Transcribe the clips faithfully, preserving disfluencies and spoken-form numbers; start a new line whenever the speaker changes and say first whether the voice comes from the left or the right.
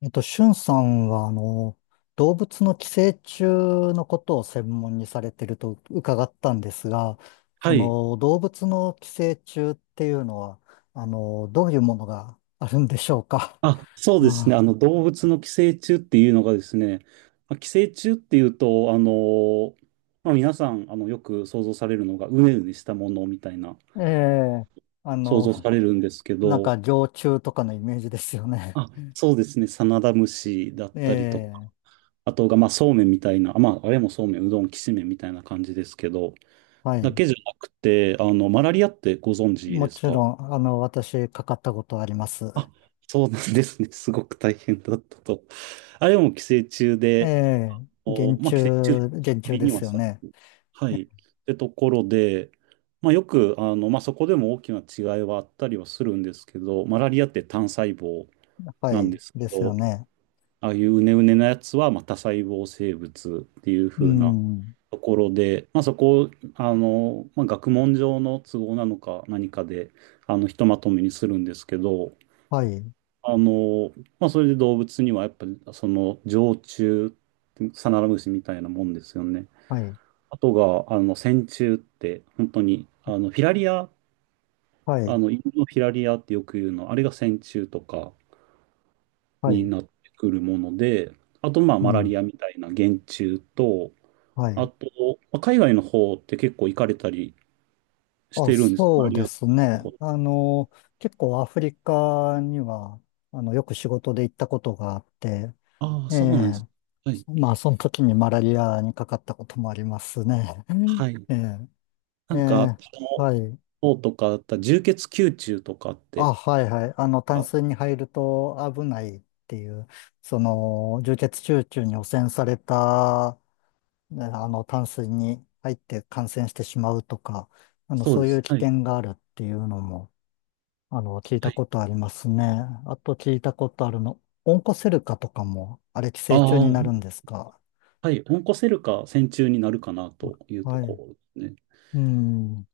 left: えっと、しゅんさんは、あの、動物の寄生虫のことを専門にされてると伺ったんですが、そ
right: はい。
left: の動物の寄生虫っていうのは、あの、どういうものがあるんでしょうか。
right: あ、そうですね。あの、動物の寄生虫っていうのがですね、まあ寄生虫っていうと、あの、まあ、皆さん、あの、よく想像されるのが、うねうねしたものみたいな、
left: うん、ええ、あ
right: 想
left: の、
right: 像されるんですけ
left: なん
right: ど、
left: か常虫とかのイメージですよね。
right: あ、そうですね。サナダムシだったりとか、
left: ええ、
right: あとが、まあ、そうめんみたいな、まあ、あれもそうめん、うどん、きしめんみたいな感じですけど、
left: は
right: だ
left: い。
right: けじゃなくて、あの、マラリアってご存知
left: も
right: です
left: ちろ
right: か？
left: ん、あの、私、かかったことあります。
right: あ、そうなんですね。すごく大変だったと。あれも寄生虫
left: え
right: で、
left: え、
right: お、
left: 原
right: まあ、
left: 虫、
right: 寄生虫って
left: 原虫
right: 隔
left: で
right: には
left: すよ
right: され
left: ね。
right: る。はい。ってところで、まあ、よく、あの、まあ、そこでも大きな違いはあったりはするんですけど、マラリアって単細胞
left: は
right: なん
left: い、
right: です
left: で
right: け
left: すよ
right: ど、
left: ね。
right: ああいううねうねなやつは、まあ、多細胞生物っていう
left: う
right: 風な
left: ん。
right: ところで、まあ、そこ、あの、まあ、学問上の都合なのか何かで、あの、ひとまとめにするんですけど、
left: はい、
right: あの、まあ、それで動物にはやっぱり、その、常虫、サナラムシみたいなもんですよね。
left: はい、
right: あとが、あの、線虫って、本当に、あの、フィラリア、
left: は
right: あ
left: い、
right: の、犬のフィラリアってよく言うの、あれが線虫とか
left: は
right: に
left: い、
right: なってくるもので、あと、まあ、
left: う
right: マラ
left: ん、
right: リアみたいな原虫と、
left: は
right: あ
left: い。
right: と、まあ海外の方って結構行かれたりし
left: あ、
right: てるんです。マ
left: そ
right: ラ
left: う
right: リ
left: で
right: ア。
left: すね。あの、結構アフリカには、あの、よく仕事で行ったことがあって、
right: ああ、
left: え
right: そうなんです。
left: え、
right: はい。
left: まあ、その時にマラリアにかかったこともありますね。うん
right: はい。
left: ええ、
right: な
left: え
right: んか、あ
left: え、
right: の
left: はい。
right: 方とかだったら、充血球虫とかって、
left: あ、はい、はい。あの、淡
right: あ、
left: 水に入ると危ないっていう、その、充血集中に汚染されたね、あの、淡水に入って感染してしまうとか、あの、
right: そう
left: そう
right: で
left: い
right: す。
left: う危
right: はい。
left: 険があるっていうのも、あの、聞い
right: は
left: た
right: い。
left: ことありますね。あと聞いたことあるの、オンコセルカとかも、あれ寄
right: あ
left: 生虫になるん
right: あ、
left: ですか？
right: はい、オンコセルカ線虫になるかなというと
left: は
right: こ
left: い。
right: ろですね。
left: うん。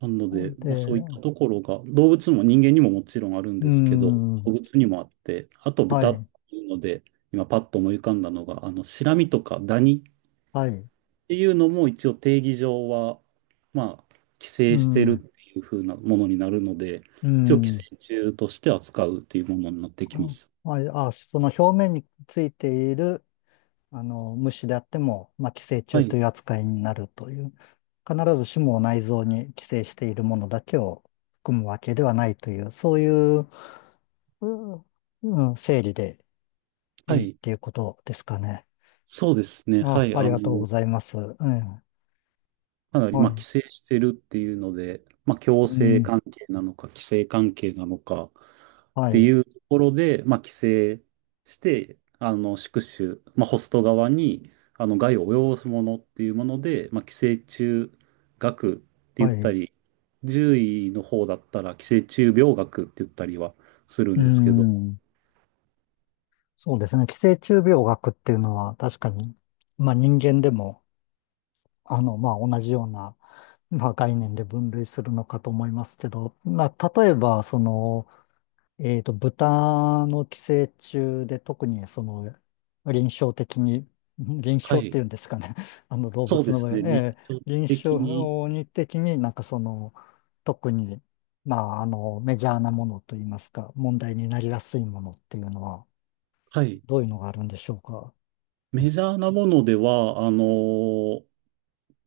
right: なので、まあ、そういった
left: で、
right: ところが、動物も人間にももちろんあるん
left: う
right: ですけど、動
left: ん。
right: 物にもあって、あと
left: は
right: 豚っ
left: い。
right: ていうので、今パッと思い浮かんだのが、あの、シラミとかダニっ
left: はい。
right: ていうのも一応定義上は、まあ、寄
left: う
right: 生してるっ
left: ん。
right: ていう風なものになるので、
left: う
right: 一応寄生
left: ん。
right: 虫として扱うっていうものになってきます。
left: はい。あ、その表面についている、あの、虫であっても、まあ、寄生
right: は
left: 虫と
right: い、
left: いう扱いになるという、必ずしも内臓に寄生しているものだけを含むわけではないという、そういう、うん、うん、整理で
right: は
left: いいっ
right: い、
left: ていうことですかね。
right: そうですね、は
left: あ、
right: い、あ
left: ありがとうご
right: の、
left: ざいます。うん、
right: かなり、
left: は
right: まあ、規
left: い。
right: 制してるっていうので、まあ、強
left: う
right: 制
left: ん、
right: 関係なのか、規制関係なのかっ
left: は
right: てい
left: い、
right: うところで、まあ、規制して、あの、宿主、まあ、ホスト側に、あの、害を及ぼすものっていうもので、まあ、寄生虫学って言っ
left: は
right: た
left: い。
right: り、獣医の方だったら寄生虫病学って言ったりはするん
left: う
right: ですけど、
left: ん、そうですね。寄生虫病学っていうのは確かに、まあ人間でも、あの、まあ同じような、まあ、概念で分類するのかと思いますけど、まあ、例えば、その、えっと、豚の寄生虫で特に、その、臨床的に、ん臨
right: は
left: 床って
right: い。
left: いうんですかね、あの動
right: そう
left: 物
right: で
left: の
right: す
left: 場合、
right: ね。日
left: えー
right: 常
left: 臨
right: 的に、
left: 床に的になんかその、特に、まあ、あの、メジャーなものといいますか、問題になりやすいものっていうのは、
right: はい。
left: どういうのがあるんでしょうか。
right: メ
left: ね、
right: ジャーなものでは、あの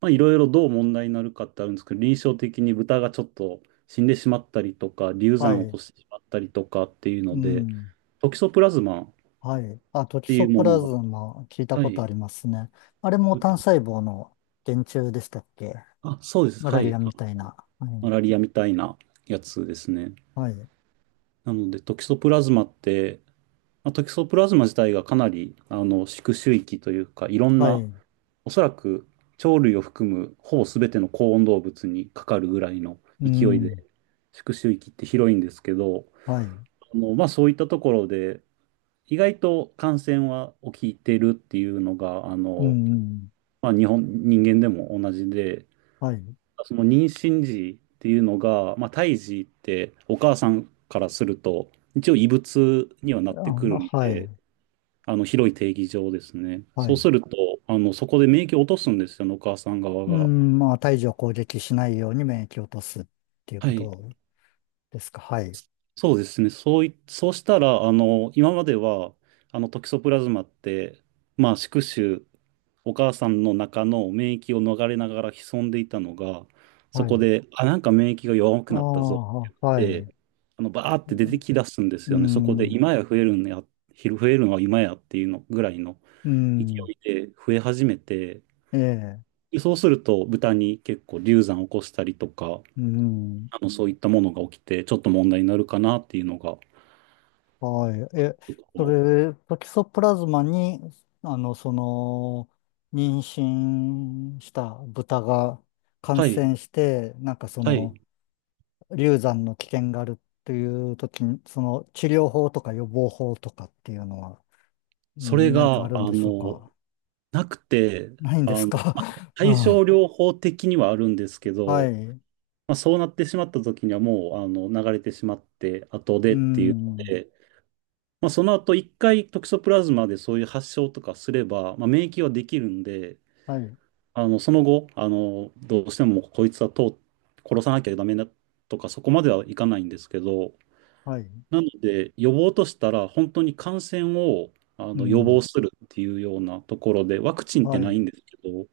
right: まあ、いろいろどう問題になるかってあるんですけど、臨床的に豚がちょっと死んでしまったりとか、流
left: は
right: 産を起
left: い。
right: こしてしまったりとかっていう
left: う
right: ので、
left: ん。
right: トキソプラズマっ
left: はい。あ、トキ
right: てい
left: ソ
right: う
left: プ
right: もの
left: ラズ
right: が、
left: マ聞いた
right: は
left: こと
right: い、
left: ありますね。あれも単細胞の原虫でしたっけ？
right: あ、そうです、
left: マ
right: は
left: ラリ
right: い、
left: ア
right: あ、
left: みたいな。は
right: マ
left: い。
right: ラリアみたいなやつですね。
left: はい。
right: なので、トキソプラズマって、まあ、トキソプラズマ自体がかなりあの宿主域というか、いろん
left: は
right: な、
left: い。
right: おそらく鳥類を含むほぼ全ての高温動物にかかるぐらいの
left: う
right: 勢い
left: ん。
right: で、宿主域って広いんですけど、
left: はい。
right: あの、まあ、そういったところで、意外と感染は起きてるっていうのが、あ
left: う
right: の、
left: ん。
right: まあ、日本、人間でも同じで、
left: はい。
right: その妊娠時っていうのが、まあ、胎児ってお母さんからすると、一応異物にはなっ
left: あ、
right: てくるの
left: はい。
right: で、あの、広い定義上ですね。
left: は
right: そう
left: い。
right: すると、あの、そこで免疫を落とすんですよね、お母さん側
left: う
right: が。
left: ん。まあ、胎児を攻撃しないように免疫を落とすっていう
right: は
left: こ
right: い。
left: とですか。はい。
right: そうですね。そうい、そうしたら、あの、今までは、あの、トキソプラズマって、まあ、宿主お母さんの中の免疫を逃れながら潜んでいたのが、そ
left: は
right: こ
left: い。
right: で、あ、なんか免疫が弱
left: あ
right: くなったぞって
left: あ、は
right: 言っ
left: い。
right: て、あの、バーっ
left: う
right: て出て
left: ん。
right: きだすんで
left: う
right: すよね。そこで、
left: ん。
right: 今や増えるんや、昼増えるのは今やっていうのぐらいの
left: う
right: 勢
left: ん、
right: いで増え始めて、
left: ええ。
right: でそうすると、豚に結構流産を起こしたりとか、
left: うん。
right: あの、そういったものが起きて、ちょっと問題になるかなっていうのが、ち
left: はい。え、
right: ょっと
left: そ
right: こう、
left: れ、トキソプラズマに、あの、その、妊娠した豚が感
right: はい、
left: 染して、なんかそ
right: はい。
left: の、流産の危険があるっていう時に、その、治療法とか予防法とかっていうのは、
right: それ
left: ん何かあ
right: が、
left: るん
right: あ
left: でしょう
right: の、
left: か？
right: なくて、
left: ないんで
right: あ
left: す
right: の
left: か？ う
right: 対症
left: ん、
right: 療法的にはあるんですけ
left: は
right: ど、
left: い。
right: まあ、そうなってしまった時にはもうあの流れてしまって後
left: う
right: でっていうの
left: ん。
right: で、まあ、その後一回トキソプラズマでそういう発症とかすれば、まあ、免疫はできるんで、
left: はい。
right: あのその後あのどうしてもこいつはと殺さなきゃダメだとかそこまではいかないんですけど、
left: はい。
right: なので予防としたら本当に感染をあ
left: う
right: の予
left: ん。
right: 防するっていうようなところで、ワクチンって
left: は
right: ないん
left: い。
right: ですけど、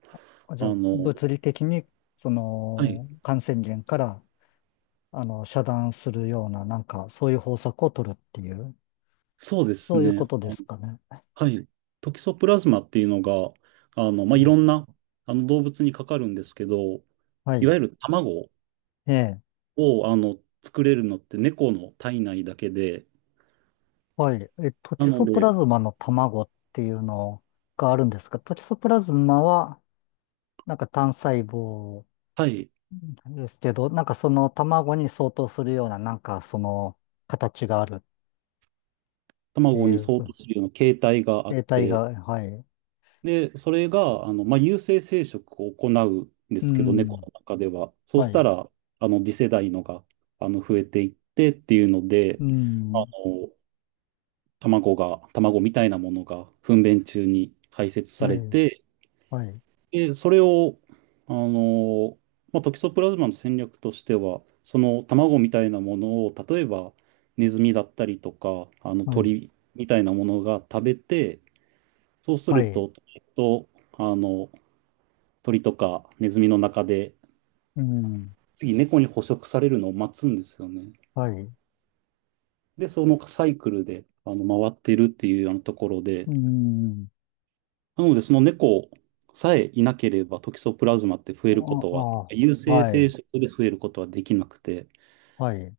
left: あ、じゃ
right: あ
left: あ、
right: の、
left: 物理的に、そ
right: はい、
left: の、感染源から、あの、遮断するような、なんか、そういう方策を取るっていう、
right: そうです
left: そういうこ
right: ね。
left: とですかね。
right: はい。トキソプラズマっていうのが、あの、ま
left: う
right: あ、いろ
left: ん、
right: んな、あの、動物にかかるんですけど、
left: は
right: いわ
left: い。
right: ゆる卵
left: ええ。
right: を、あの、作れるのって猫の体内だけで、
left: はい。え、トキ
right: なの
left: ソプラ
right: で、
left: ズマの卵っていうのがあるんですが、トキソプラズマは、なんか単細胞
right: はい、
left: ですけど、なんかその卵に相当するような、なんかその形があるって
right: 卵
left: い
right: に
left: う、
right: 相当するような形態があっ
left: 形態が、
right: て、
left: はい。
right: で、それが、あの、まあ、有性生殖を行うんで
left: う
right: すけど、猫
left: ん。
right: の中では。そう
left: は
right: した
left: い。
right: ら、あの、次世代のが、あの、増えていってっていうので、
left: う
right: あ
left: ん。
right: の、卵が、卵みたいなものが糞便中に排泄さ
left: は
right: れ
left: い。
right: て、
left: はい。
right: で、それを、あの、まあ、トキソプラズマの戦略としては、その卵みたいなものを、例えばネズミだったりとか、あの
left: はい。
right: 鳥みたいなものが食べて、そうす
left: は
right: る
left: い。
right: と、えっと、あの、鳥とかネズミの中で、
left: うん。
right: 次猫に捕食されるのを待つんですよね。
left: はい。
right: で、そのサイクルで、あの、回ってるっていうようなところで、
left: うん。
right: なので、その猫さえいなければ、トキソプラズマって増
left: あ
right: えることは、
left: あ、
right: 有性
left: は
right: 生
left: い、
right: 殖で増えることはできなくて、
left: はい。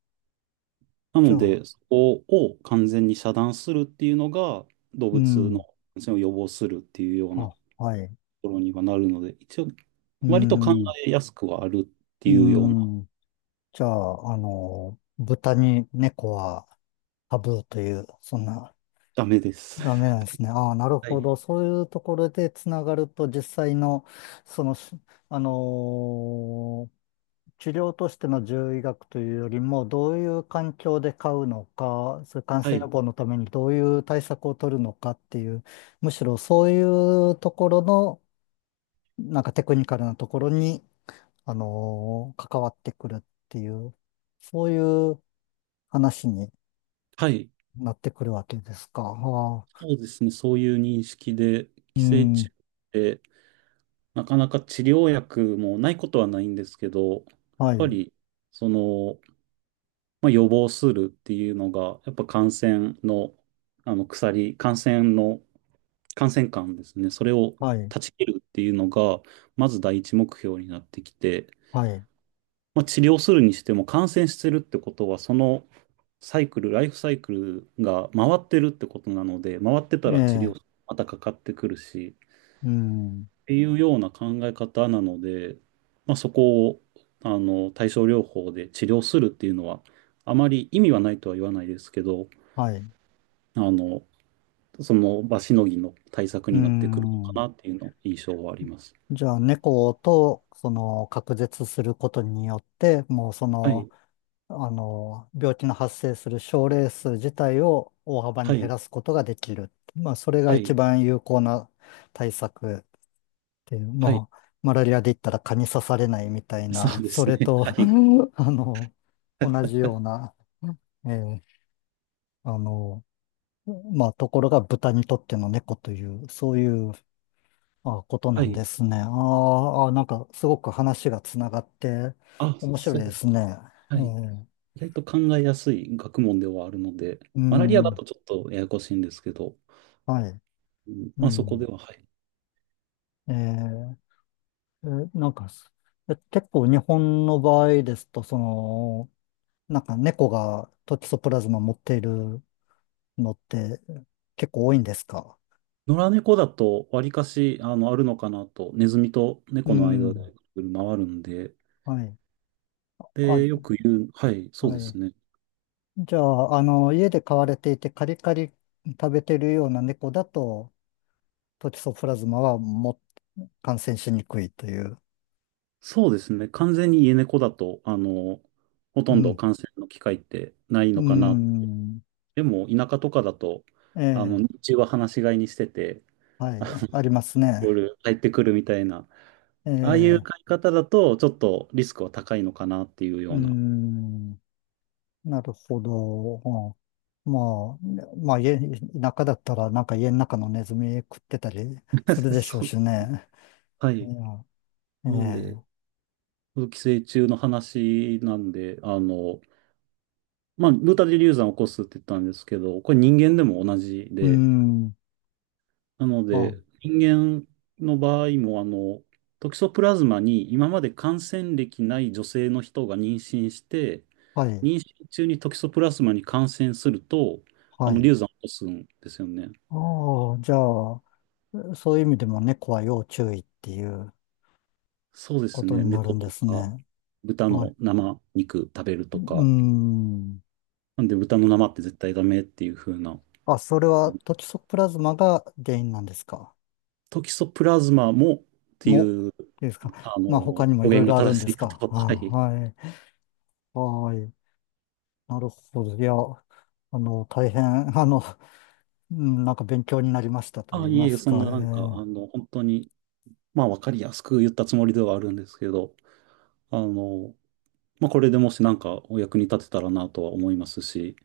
right: な
left: じゃ
right: の
left: あ、
right: で、そこを完全に遮断するっていうのが、動
left: う
right: 物の
left: ん、
right: 感染を予防するっていうようなと
left: は、はい。
right: ころにはなるので、一応、
left: う
right: 割と考
left: ん、
right: えやすくはあるって
left: う
right: いうような、
left: ん。じゃあ、あの、豚に猫はタブーという、そんな、
right: ダメです。
left: ダメなん ですね。ああ、なるほど。そういうところでつながると、実際の、その、しあのー治療としての獣医学というよりも、どういう環境で飼うのか、それ感
right: は
left: 染予
right: い。
left: 防のためにどういう対策を取るのかっていう、むしろそういうところの、なんかテクニカルなところに、あのー関わってくるっていう、そういう話に
right: はい。
left: なってくるわけですか。はあ、
right: そうですね。そういう認識で、
left: う
right: 寄生虫
left: ん、
right: ってなかなか治療薬もないことはないんですけど、やっ
left: は
right: ぱ
left: い、
right: り、その、まあ、予防するっていうのが、やっぱ感染の、あの鎖、感染の、感染感ですね。それを
left: はい、
right: 断ち切るっていうのが、まず第一目標になってきて、
left: はい、
right: まあ、治療するにしても感染してるってことは、そのサイクル、ライフサイクルが回ってるってことなので、回ってた
left: え
right: ら治療、
left: え、
right: またかかってくるし、
left: うん、
right: っていうような考え方なので、まあ、そこを、あの、対症療法で治療するっていうのは、あまり意味はないとは言わないですけど、
left: はい、
right: あの、その場しのぎの対策
left: う
right: になってくるのか
left: ん。
right: なっていうの印象はあります。
left: じゃあ、猫と、その、隔絶することによって、もうそ
right: は
left: の、
right: い、
left: あの、病気の発生する症例数自体を大幅
right: は
left: に減
right: い、
left: らすことができる。まあ、それが
right: は
left: 一
right: い、
left: 番有効な対策で、
right: はい、
left: まあ、マラリアで言ったら蚊に刺されないみたい
right: そ
left: な、
right: う で
left: そ
right: す
left: れ
right: ね。は
left: と、う
right: い、
left: ん、あの、同じような、えーあの、まあ、ところが豚にとっての猫という、そういうあこと
right: は
left: なん
right: い。
left: ですね。あー、あー、なんかすごく話がつながって
right: あ、
left: 面白い
right: そ
left: で
right: うだ。
left: すね。え
right: はい。
left: ー
right: 意外と考えやすい学問ではあるので、
left: う
right: マラリアだ
left: ん、
right: とちょっとややこしいんですけど、
left: はい。
right: うん、
left: う
right: まあそこで
left: ん、
right: は、はい。
left: えーえーなんか、え結構日本の場合ですと、その、なんか猫がトキソプラズマ持っているのって結構多いんですか？
right: 野良猫だと、わりかし、あの、あるのかなと、ネズミと
left: う
right: 猫の間
left: ん。
right: で回るんで、
left: はい。あ、
right: で、よく言う、はい、そう
left: は
right: で
left: い。
right: すね。
left: じゃあ、あの、家で飼われていてカリカリ食べてるような猫だと、トキソプラズマはも感染しにくいという。
right: そうですね。完全に家猫だと、あの、ほ
left: う
right: とんど
left: ん。
right: 感染の機会ってない
left: う
right: のかな。
left: ん。
right: でも、田舎とかだと、
left: え
right: あの、
left: え。
right: 日中は放し飼いにしてて、
left: は
right: あの
left: い。ありますね。
right: 夜帰ってくるみたいな、
left: え
right: ああいう飼い
left: え。
right: 方だと、ちょっとリスクは高いのかなっていうよ
left: う
right: うな。
left: ん。なるほど。うん、まあ、ね、まあ、家、田舎だったら、なんか家の中のネズミ食ってたりする でしょう
right: そ
left: し
right: う。
left: ね。
right: は
left: い
right: い。
left: や、
right: なんで、
left: ええ。
right: 寄生虫の話なんで、あの、まあ、ブータ・デリューザンを起こすって言ったんですけど、これ人間でも同じ
left: うー
right: で、
left: ん。
right: なの
left: あ、
right: で、人間の場合も、あの、トキソプラズマに今まで感染歴ない女性の人が妊娠して、
left: はい、
right: 妊娠中にトキソプラズマに感染すると、あ
left: は
right: の、
left: い。
right: 流産を起こすんですよね。
left: ああ、じゃあ、そういう意味でも猫は要注意っていう
right: そうで
left: こ
right: す
left: と
right: ね。
left: になる
right: 猫
left: んで
right: と
left: す
right: か、
left: ね。
right: 豚
left: はい。
right: の生肉食べる
left: う
right: と
left: ー
right: か。
left: ん。
right: なんで、豚の生って絶対ダメっていう風な。
left: あ、それはトキソプラズマが原因なんですか？
right: トキソプラズマもってい
left: も、
right: う、
left: いいですか。
right: あの、
left: まあ、他にもい
right: 表
left: ろい
right: 現が
left: ろある
right: 正
left: んで
right: しい
left: す
right: か
left: か。
right: と。
left: あ、
right: はい。
left: はい。はい。なるほど。いや、あの、大変、あの、うん、なんか勉強になりましたと
right: あ、
left: 言い
right: いえ
left: ま
right: いえ、
left: す
right: そん
left: か。え
right: ななんか、
left: ー
right: あの、本当に、まあ、わかりやすく言ったつもりではあるんですけど、あの、まあ、これでもしなんかお役に立てたらなとは思いますし、